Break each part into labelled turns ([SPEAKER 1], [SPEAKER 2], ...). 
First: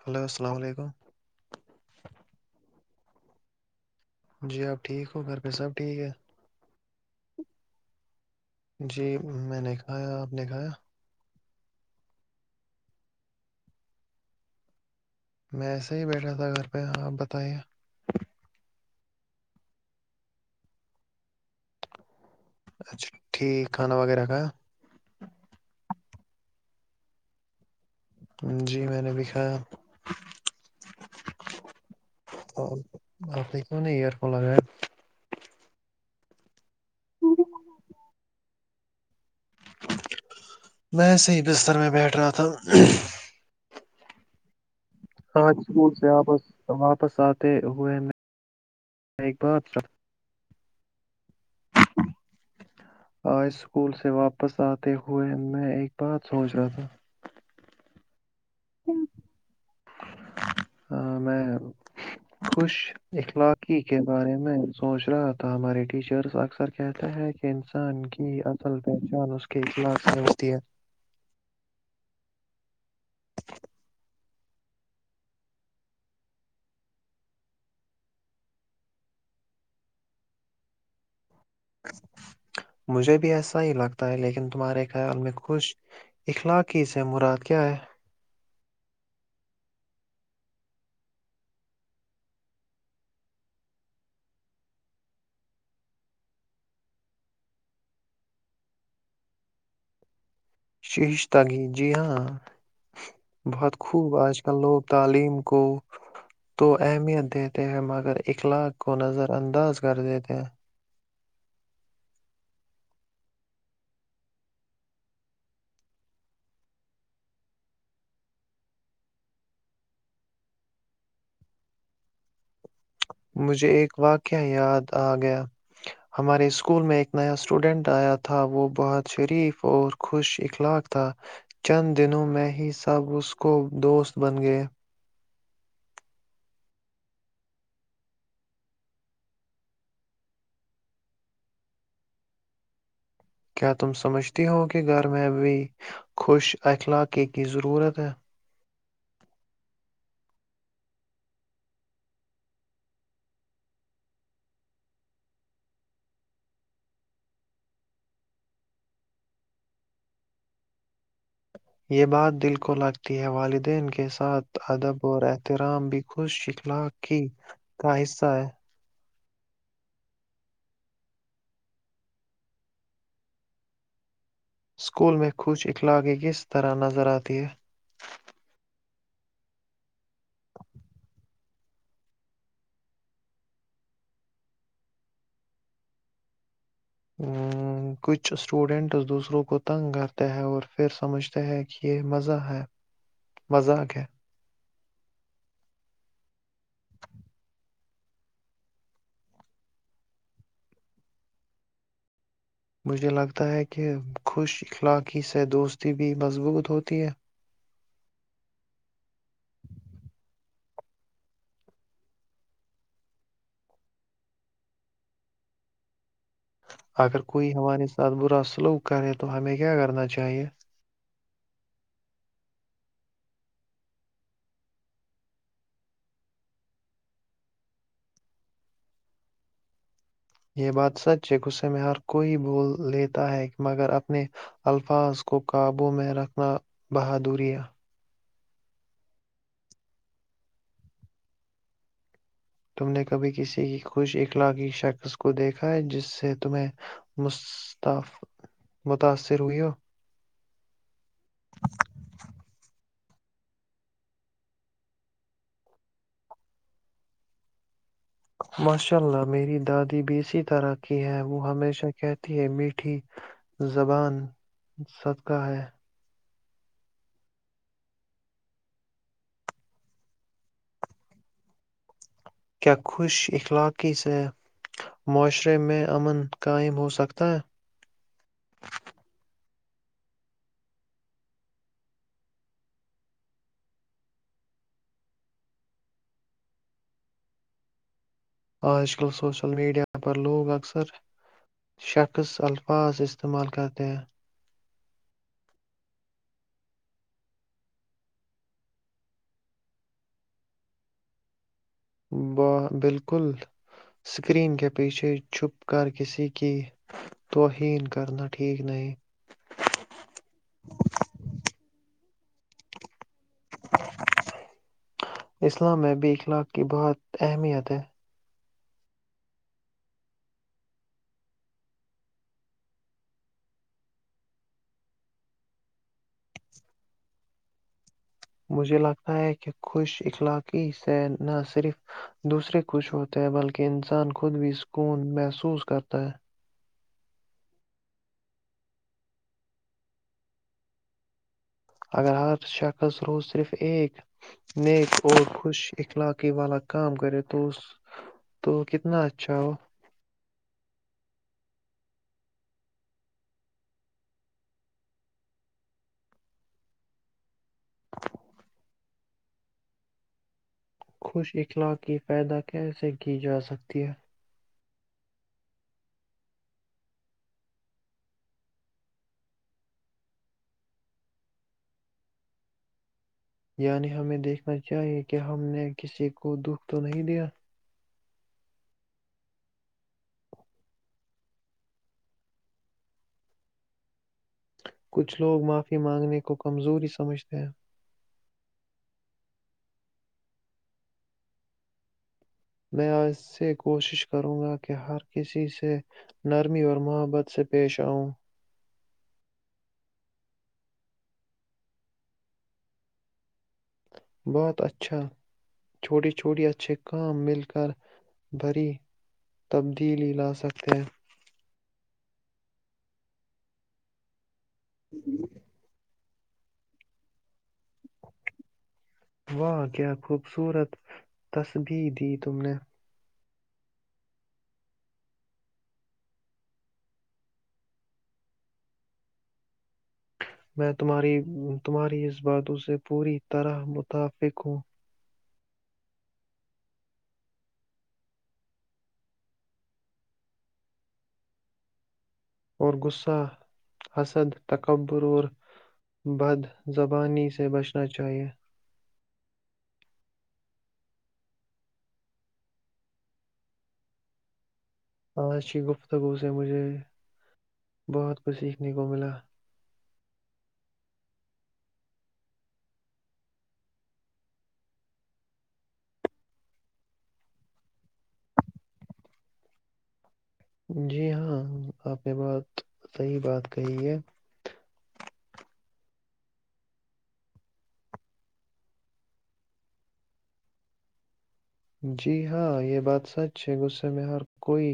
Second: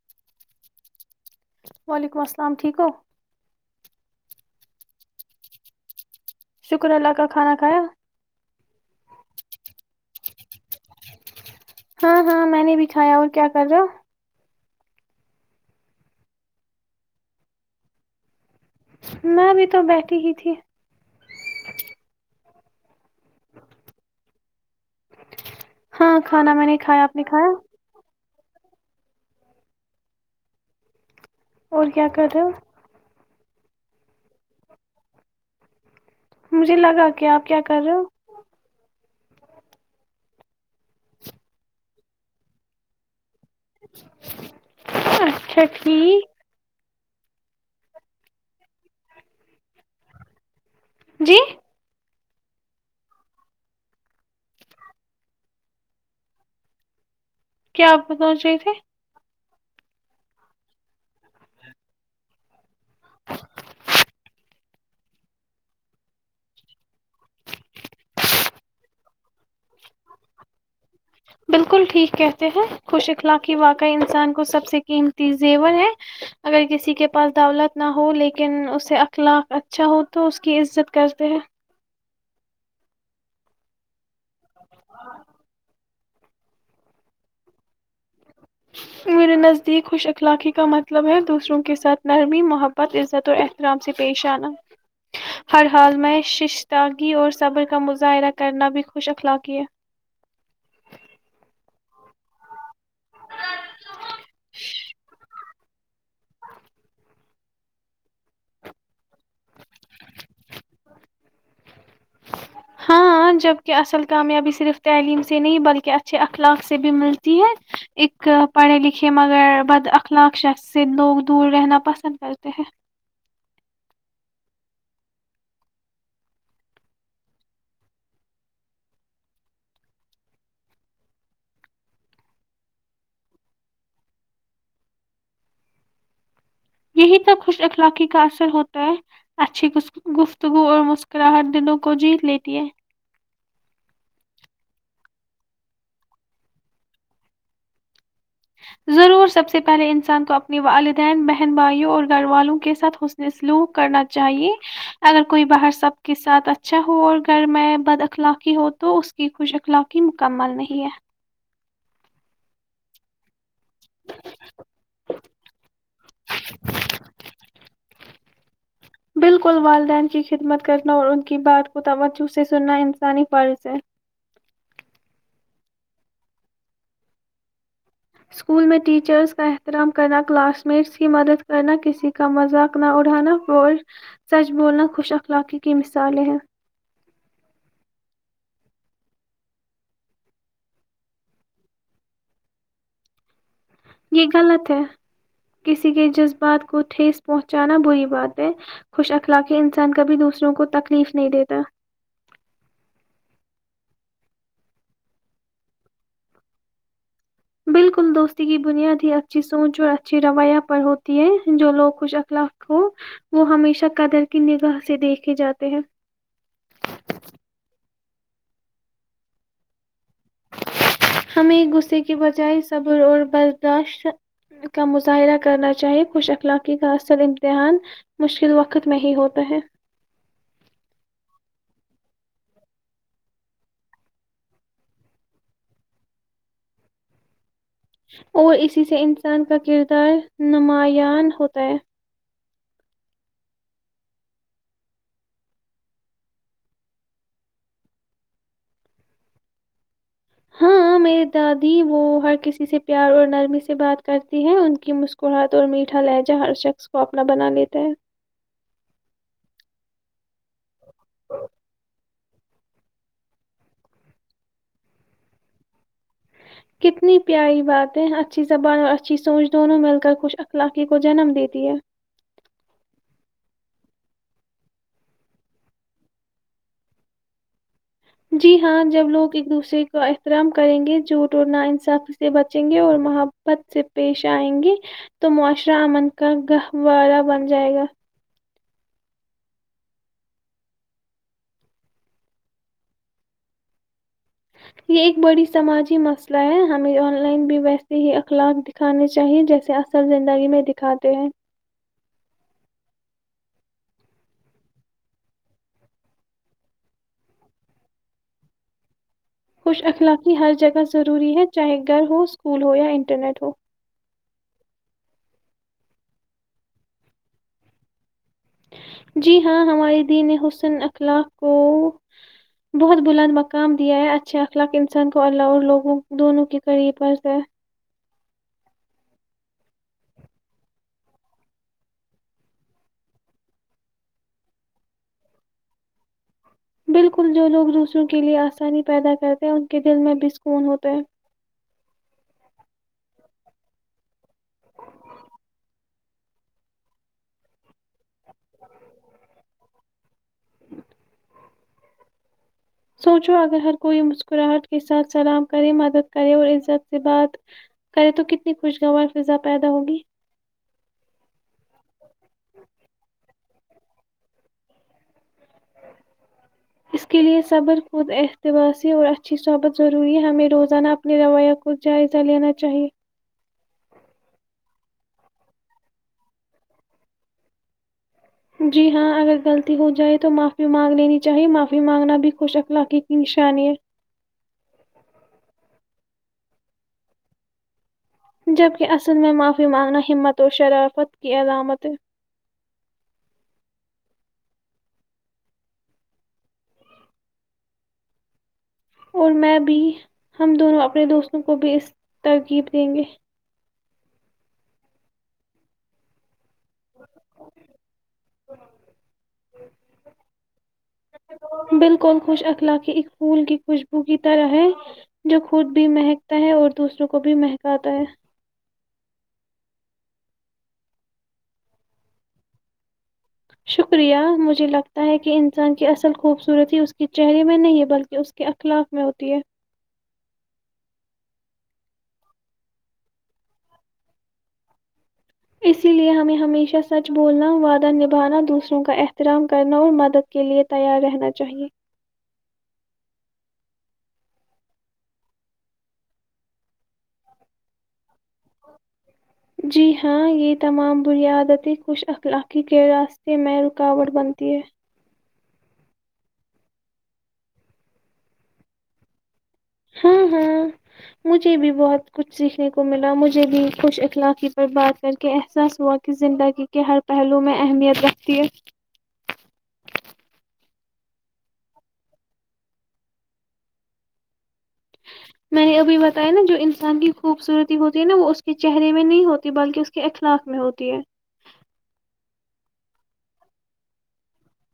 [SPEAKER 1] hello السلام علیکم
[SPEAKER 2] وعلیکم السلام ٹھیک ہو
[SPEAKER 1] جی آپ ٹھیک ہو گھر پہ سب ٹھیک ہے
[SPEAKER 2] شکر اللہ کا کھانا کھایا
[SPEAKER 1] جی میں نے کہا نےکھایا
[SPEAKER 2] ہاں ہاں میں نے بھی کھایا اور کیا کر رہ ہو
[SPEAKER 1] میں ایسے ہی بیٹھا تھا گھر پہ ہاں آپ بتائے
[SPEAKER 2] میں بھی تو بیٹھی ہی تھی
[SPEAKER 1] اچھا ٹھیک کھانا وغیرہ کا
[SPEAKER 2] ہاں کھانا میں نے کھایا آپ نے کھایا
[SPEAKER 1] جی میں نے بھیکھایا
[SPEAKER 2] اور کیا کرو
[SPEAKER 1] آپیک نہیں ایئر فون لگایں
[SPEAKER 2] مجھے لگا کہ آپ کیا کر رہے ہو
[SPEAKER 1] میںسے ہی بستر میں بیٹھ رہا تھا
[SPEAKER 2] [inaudible]
[SPEAKER 1] ہاں
[SPEAKER 2] اچھا
[SPEAKER 1] اسکول سے
[SPEAKER 2] ٹھیک
[SPEAKER 1] آپس س آپ واپس آتے ہوئے میں ایک بات
[SPEAKER 2] جی
[SPEAKER 1] آج اسکول سے واپس آتے ہوئے میں ایک بات سوچ رہا تھا
[SPEAKER 2] کیا [inaudible] سوچ رہے تھے [unintelligible]
[SPEAKER 1] ہاں میں خوش اخلاقی کے بارے میں سوچ رہا تھا ہمارے ٹیچرس اکثر کہتے ہے کہ انسان کی اصل پہچان اس کے اخلاق میں ہوتی ہے
[SPEAKER 2] بالکل ٹھیک کہتے ہیں خوش اخلاقی واقعہ انسان کو سب سے قیمتی زیور ہے اگر کسی کے پاس دولت نہ ہو لیکن اس سے اخلاق اچھا ہو تو اس کی عزت کرتے ہیں
[SPEAKER 1] مجھے بھی ایسا ہی لگتا ہے لیکن تمہارے خیال میں خوش اخلاقی سے مراد کیا ہے
[SPEAKER 2] میرے نزدیک خوش اخلاقی کا مطلب ہے دوسروں کے ساتھ نرمی محبت عزت اور احترام سے پیش آنا ہر حال میں ششتاگی اور صبر کا مظاہرہ کرنا بھی خوش اخلاقی ہے
[SPEAKER 1] شیش تگی جی ہاں بہت خوب آج کل لوگ تعلیم کو تو اہمیت دیتے ہیں مگر اخلاق کو نظر انداز کر دیتے ہیں
[SPEAKER 2] ہاں ہاں جبکہ اصل کامیابی صرف تعلیم سے نہیں بلکہ اچھے اخلاق سے بھی ملتی ہے ایک پڑھے لکھے مگر بد اخلاق شخص سے لوگ دور رہنا پسند کرتے ہیں
[SPEAKER 1] مجھے ایک واقعہ یاد آ گیا ہمارے اسکول میں ایک نیا اسٹوڈنٹ آیا تھا وہ بہت شریف اور خوش اخلاق تھا چند دنوں میں ہی سب اس کو دوست بن گئ
[SPEAKER 2] یہی تو خوش اخلاقی کا اثر ہوتا ہے اچھی گس گفتگو اور مسکراہٹ دلوں کو جیت لیتی ہے
[SPEAKER 1] کیا تم سمجھتی ہو کہ گھر میں ابھی خوش اخلاقی کی ضرورت ہے
[SPEAKER 2] ضرور سب سے پہلے انسان کو اپنے والدین بہن بھائیوں اور گھر والوں کے ساتھ حسن سلوک کرنا چاہیے اگر کوئی باہر سب کے ساتھ اچھا ہو اور گھر میں بد اخلاقی ہو تو اس کی خوش اخلاقی مکمل نہیں ہے
[SPEAKER 1] یہ بات دل کو لگتی ہے، والدین کے ساتھ ادب اور احترام بھی خوش اخلای کا حصہ ہے
[SPEAKER 2] بالکل والدین کی خدمت کرنا اور ان کی بات کو توجہ سے سننا انسانی فرض ہے
[SPEAKER 1] سکول میں خوش اخلاقی کس طرح نظر آتی ہے
[SPEAKER 2] اسکول میں ٹیچرز کا احترام کرنا کلاس میٹس کی مدد کرنا کسی کا مذاق نہ اڑھانا اور سچ بولنا خوش اخلاقی کی مثالیں ہیں
[SPEAKER 1] کچھ اسٹوڈنٹس دوسروں کو تنگ کرتے ہیں اور پھر سمجھتے ہیں کہ یہ مزہ ہے مذاق ہے
[SPEAKER 2] یہ غلط ہے کسی کے جذبات کو ٹھیس پہنچانا بری بات ہے خوش اخلاقی انسان کبھی دوسروں کو تکلیف نہیں دیتا
[SPEAKER 1] مجھے لگتا ہے کہ خوش اخلاقی سے دوستی بھی مضبوط ہوتی ہے
[SPEAKER 2] بالکل دوستی کی بنیاد ہی اچھی سوچ اور اچھھی رویہ پر ہوتی ہے جو لوگ خوش اخلاق ہو وہ ہمیشہ قدر کی نگاہ سے دیکھے جاتے ہیں
[SPEAKER 1] اگر کوئی ہمارے ساتھ برا سلوک کرے تو ہمیں کیا کرنا چاہیے
[SPEAKER 2] ہمیں غصے کی بجائے صبر اور برداشت کا مظاہرہ کرنا چاہیے خوش اخلاقی کا اصل امتحان مشکل وقت میں ہی ہوتا ہے
[SPEAKER 1] یہ بات سچ ہے غصے میں ہر کوئی بھول لیتا ہے مگر اپنے الفاظ کو قابومیں رکھنا بہادری ہے
[SPEAKER 2] اور اسی سے انسان کا کردار نمایان ہوتا ہے
[SPEAKER 1] تم نے کبھی کسی کی خوش اخلاقی شخص کو دیکھا ہے جس سے تمہیں مستا متاثر ہوئی ہو
[SPEAKER 2] ہاں میں دادی وہ ہر کسی سے پیار اور نرمی سے بات کرتی ہے ان کی مسکراہٹ اور میٹھا لہجہ ہر شخص کو اپنا بنا لیتا ہے
[SPEAKER 1] ماشاء اللہ میری دادی بھی اسی طرح کی ہے وہ ہمیشہ کہ یہ میٹھی زبان صدقہ ہے
[SPEAKER 2] کتنی پیاری باتیں اچھی زبان اور اچھی سوچ دونوں مل کر خوش اخلاقی کو جنم دیتی ہیں
[SPEAKER 1] کیا خوش اخلاقی سے معاشرے میں امن قائم ہو سکتا ہے
[SPEAKER 2] کو احترام کریں گے جھوٹ اور ناانصافی سے بچیں گے اور محبت سے پیش آئیں گے تو معاشرہ امن کا گہوارہ بن جائے گا
[SPEAKER 1] آج کل سوشل میڈیا پر لوگ اکثر شخص الفاظ استعمال کرتے ہیں
[SPEAKER 2] یہ ایک بڑی سماجی مسئلہ ہے ہمیں آن لائن بھی ویسے ہی اخلاق دکھانے چاہیے جیسے اصل زندگی میں دکھاتے ہیں
[SPEAKER 1] ب بالکل سکرین کے پیچھے چھپ کر کسی کی توہین کرنا ٹھیک نہیں
[SPEAKER 2] خوش اخلاقی ہر جگہ ضروری ہے چاہے گھر ہو سکول ہو یا انٹرنیٹ ہو
[SPEAKER 1] اسلام میں بھی اخلاق کی بہت اہمیت ہے
[SPEAKER 2] جی ہاں ہمارے دین حسن اخلاق کو بہت بلند مقام دیا ہے اچھے اخلاق انسان کو اللہ اور لوگوں دونوں کے قریب پر
[SPEAKER 1] مجھے لگتا ہے کہ خوش اخلاقی سے نہ صرف دوسرے خوش ہوتے ہیں بلکہ انسان خود بھی سکون محسوس کرتا ہے
[SPEAKER 2] بالکل جو لوگ دوسروں کے لیئے آسانی پیدا کرتے ہیں ان کے دل میں بھی سکون ہوتا ہے
[SPEAKER 1] اگر آر شخص رو صرف ایک نیک اور خوش اخلاقی والا کام کرے تو تو کتنا اچھا وہ
[SPEAKER 2] سوچو اگر ہر کوئی مسکراہٹ کے ساتھ سلام کرے مدد کرے اور عزت سے بات کرے تو کتنی خوشگوار فضا پیدا ہوگی
[SPEAKER 1] خوش اخلاق کی پائیدا کیسے کی جا سکتی دیہ
[SPEAKER 2] اس کے لیے صبر خود احتبا سے اور اچھی صحبت ضروری ہے ہمیں روزانہ اپنے رویہ کو جائزہ لینا چاہیے
[SPEAKER 1] یعنی ہمیں دیکھنا چاہیے کہ ہم نے کسی کو دکھ تو نہیں دیا
[SPEAKER 2] جی ہاں اگر غلطی ہو جائے تو معافی مانگ لینی چاہی معافی مانگنا بھی خوش اخلاقی کی نشانی ہے
[SPEAKER 1] کچھ لوگ ماں مانگنے کو کمزوری سمجھتے ہیں
[SPEAKER 2] جبک اصل میں معافی مانگنا ہمت اور شرافت کی علامتیں
[SPEAKER 1] میں اس سے کوشش کروں گا کہ ہر کسی سے نرمی اور محبت سے پیش آؤں
[SPEAKER 2] اور میں بھی ہم دونوں اپنے دوستوں کو بھی اس ترغیب دیں گے
[SPEAKER 1] بہت اچھا چھوٹی چھوٹی اچ اچھے کام مل کر بھری تبدیلی لا سکتے ہیں
[SPEAKER 2] کے ایک پھول کی خوشبو کی طرح ہے جو خود بھی محک ت اور دوسروں کو بھی مہکاتا ہے
[SPEAKER 1] واہ کیا خوبصورت تصبیح دی تم نے
[SPEAKER 2] شکریہ مجھے لگتا ہے کہ انسان کی اصل خوبصورتی اس کے چہرے میں نہیں بلکہ اس کے اخلاق میں ہوتی ہے
[SPEAKER 1] میں تمہاری تمہاری اس باتوں سے پوری طرح متفق ہوں
[SPEAKER 2] اسی لے ہمیں ہمیشہ سچ بولنا وعدہ نبھانا دوسروں کا احترام کرنا اور مدد کےلئے تیار رہنا چاہیئے
[SPEAKER 1] اور غصہ حسد تکبر اور بد زبانی سے بچنا چاہیے
[SPEAKER 2] جی ہاں یہ تمام بنیادتی خوش اخلاقی کے راستے میں رکاوٹ بنتی ہے
[SPEAKER 1] آشی گفتگو سے مجھے بہت کچھ سیکھنے کو ملا
[SPEAKER 2] ہاں ہاں مجھے بھی بہت کچھ سیکھنے کو ملا مجھے بھی خوش اخلاقی پر بات کر کے احساس ہوا کہ زندگی کے ہر پہلو میں اہمیت رکھتی ہے
[SPEAKER 1] جی ہاں آپ نے بہت صحیح بات کہی ہے
[SPEAKER 2] میں نے ابھی بتایا نا جو انسان کی خوبصورتی ہوتی ہے نا وہ اس کے چہرے میں نہیں ہوتی بلکہ اس کے اخلاق میں ہوتی ہے
[SPEAKER 1] جی ہاں یہ بات سچ ہے غصے میں ہر کوئی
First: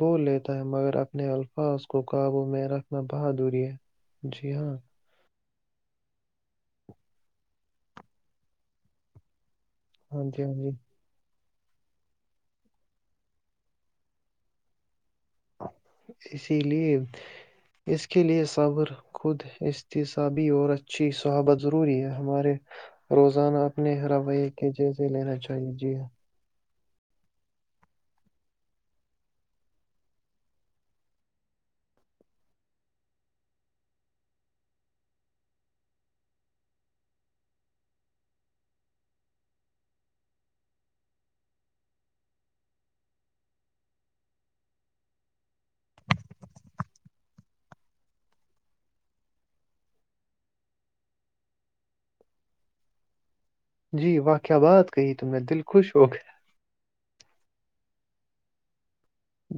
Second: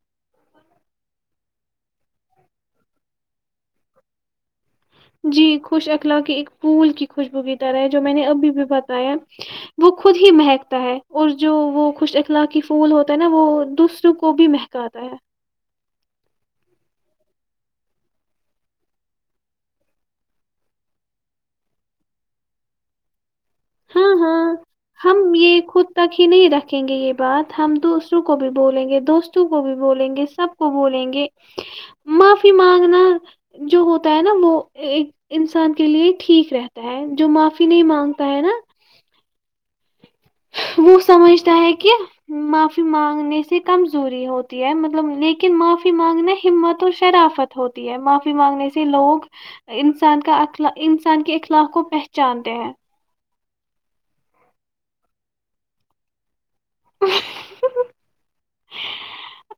[SPEAKER 1] بول لیتا ہے مگر اپنے الفاظ کو قابو میں رکھنا بہت دوری ہے جی ہاں
[SPEAKER 2] جی خوش اخلاق کی ایک پھول کی خوشبووی طرح ہے جو میں نے ابھی بھی بتایا وہ خود
[SPEAKER 1] ہاں
[SPEAKER 2] ہی
[SPEAKER 1] جی ہاں جی
[SPEAKER 2] مہکتا ہے اور جو وہ خوش اخلاق پھول ہوتا ہے نا وہ دوسروں کو بھی مہکاتا ہے
[SPEAKER 1] اسی لیے اس کے لیے صر خود احتصابی اور اچھی صحابت ضروری ہے ہمارے روز اپنے
[SPEAKER 2] ہاں
[SPEAKER 1] ہرویے
[SPEAKER 2] ہاں
[SPEAKER 1] کے جیسے لینا چاہئے جی
[SPEAKER 2] ریں گے یہ بات ہم دوسروں کو بھی بولیں گے دوستوں کو بھی بولیں گے سب کو بولیں گے معافی مانگنا جو ہوتا ہے نا وہ انسان کے لیے ٹھیک رہتا ہے جو معافی نہیں مانگتا ہے نا [inaudible] وہ سمجھتا ہے کہ معافی مانگنے سے کمزوری ہوتی ہے مطلب لیکن معافی مانگنا ہمت اور شرافت ہوتی ہے معافی مانگنے سے لوگ انسان کا اخ انسان کے اخلاق کو پہچانتے ہیں
[SPEAKER 1] جی واقع بات کہی تمہیں دل خوش ہو گیا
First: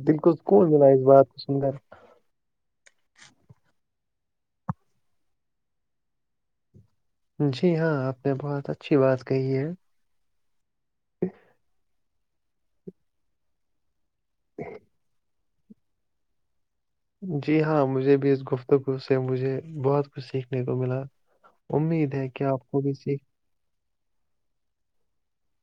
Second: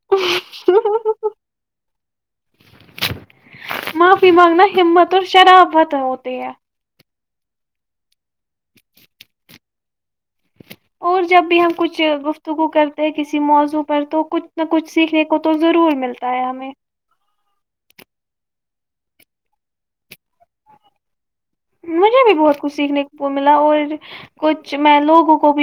[SPEAKER 1] دال کو سکن ملا اس بات کو سنندر
[SPEAKER 2] معافی مانگنا ہمت اور شراب پت ہوتے ہیں
[SPEAKER 1] جی ہاں آپ نے بہت اچھی بات کہی ہے
[SPEAKER 2] اور جب بھی ہم کچھ گ تگو کرتے ہیں کسی موضوع پر تو کچھ نہ کچھ سیکھنے کو تو ضرور ملتا ہے ہمیں
[SPEAKER 1] جی ہاں مجھے بھی اس گفتگو سے مجھے بہت کچھ سیکھنے کو ملا امید
[SPEAKER 2] مجھے
[SPEAKER 1] ہے
[SPEAKER 2] بھی
[SPEAKER 1] کہ
[SPEAKER 2] بہت
[SPEAKER 1] آپ
[SPEAKER 2] کچھ
[SPEAKER 1] کو بھی
[SPEAKER 2] سیکھنے
[SPEAKER 1] سیکھ
[SPEAKER 2] ملا اور کچھ میں لوگوں کو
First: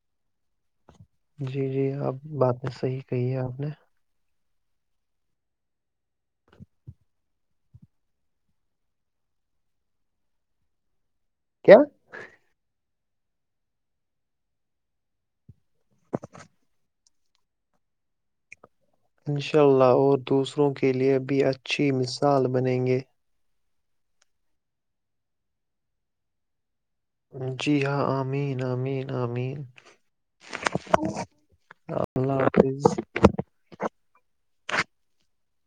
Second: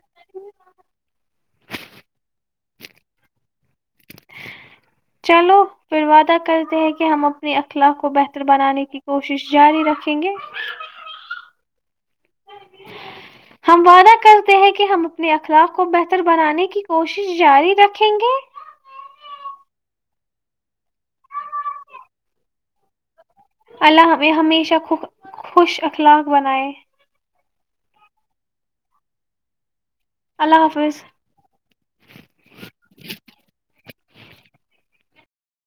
[SPEAKER 2] [inaudible]
[SPEAKER 1] جی جی آپ باتیں صحیح کہی ہے آپ نے
[SPEAKER 2] چلو پھر وعدہ کرتے ہیں کہ ہم اپنی اخلاق کو بہتر بنانے کی کوشش جاری رکھیں گے
[SPEAKER 1] کیا [unintelligible]
[SPEAKER 2] ہم وعدہ کرتے ہیں کہ ہم اپنے اخلاق کو بہتر بنانے کی کوشش جاری رکھیں گے
[SPEAKER 1] انشاء اللہ اور دوسروں کے لیے بھی اچھی مثال بنیں گے
[SPEAKER 2] اللہ نے ہمیشہ خ خوش اخلاق بنائے
[SPEAKER 1] جی ہاں آمین امین آمین
[SPEAKER 2] اللہ حافظ
[SPEAKER 1] اللہ حافظ
[SPEAKER 2] [unintelligible]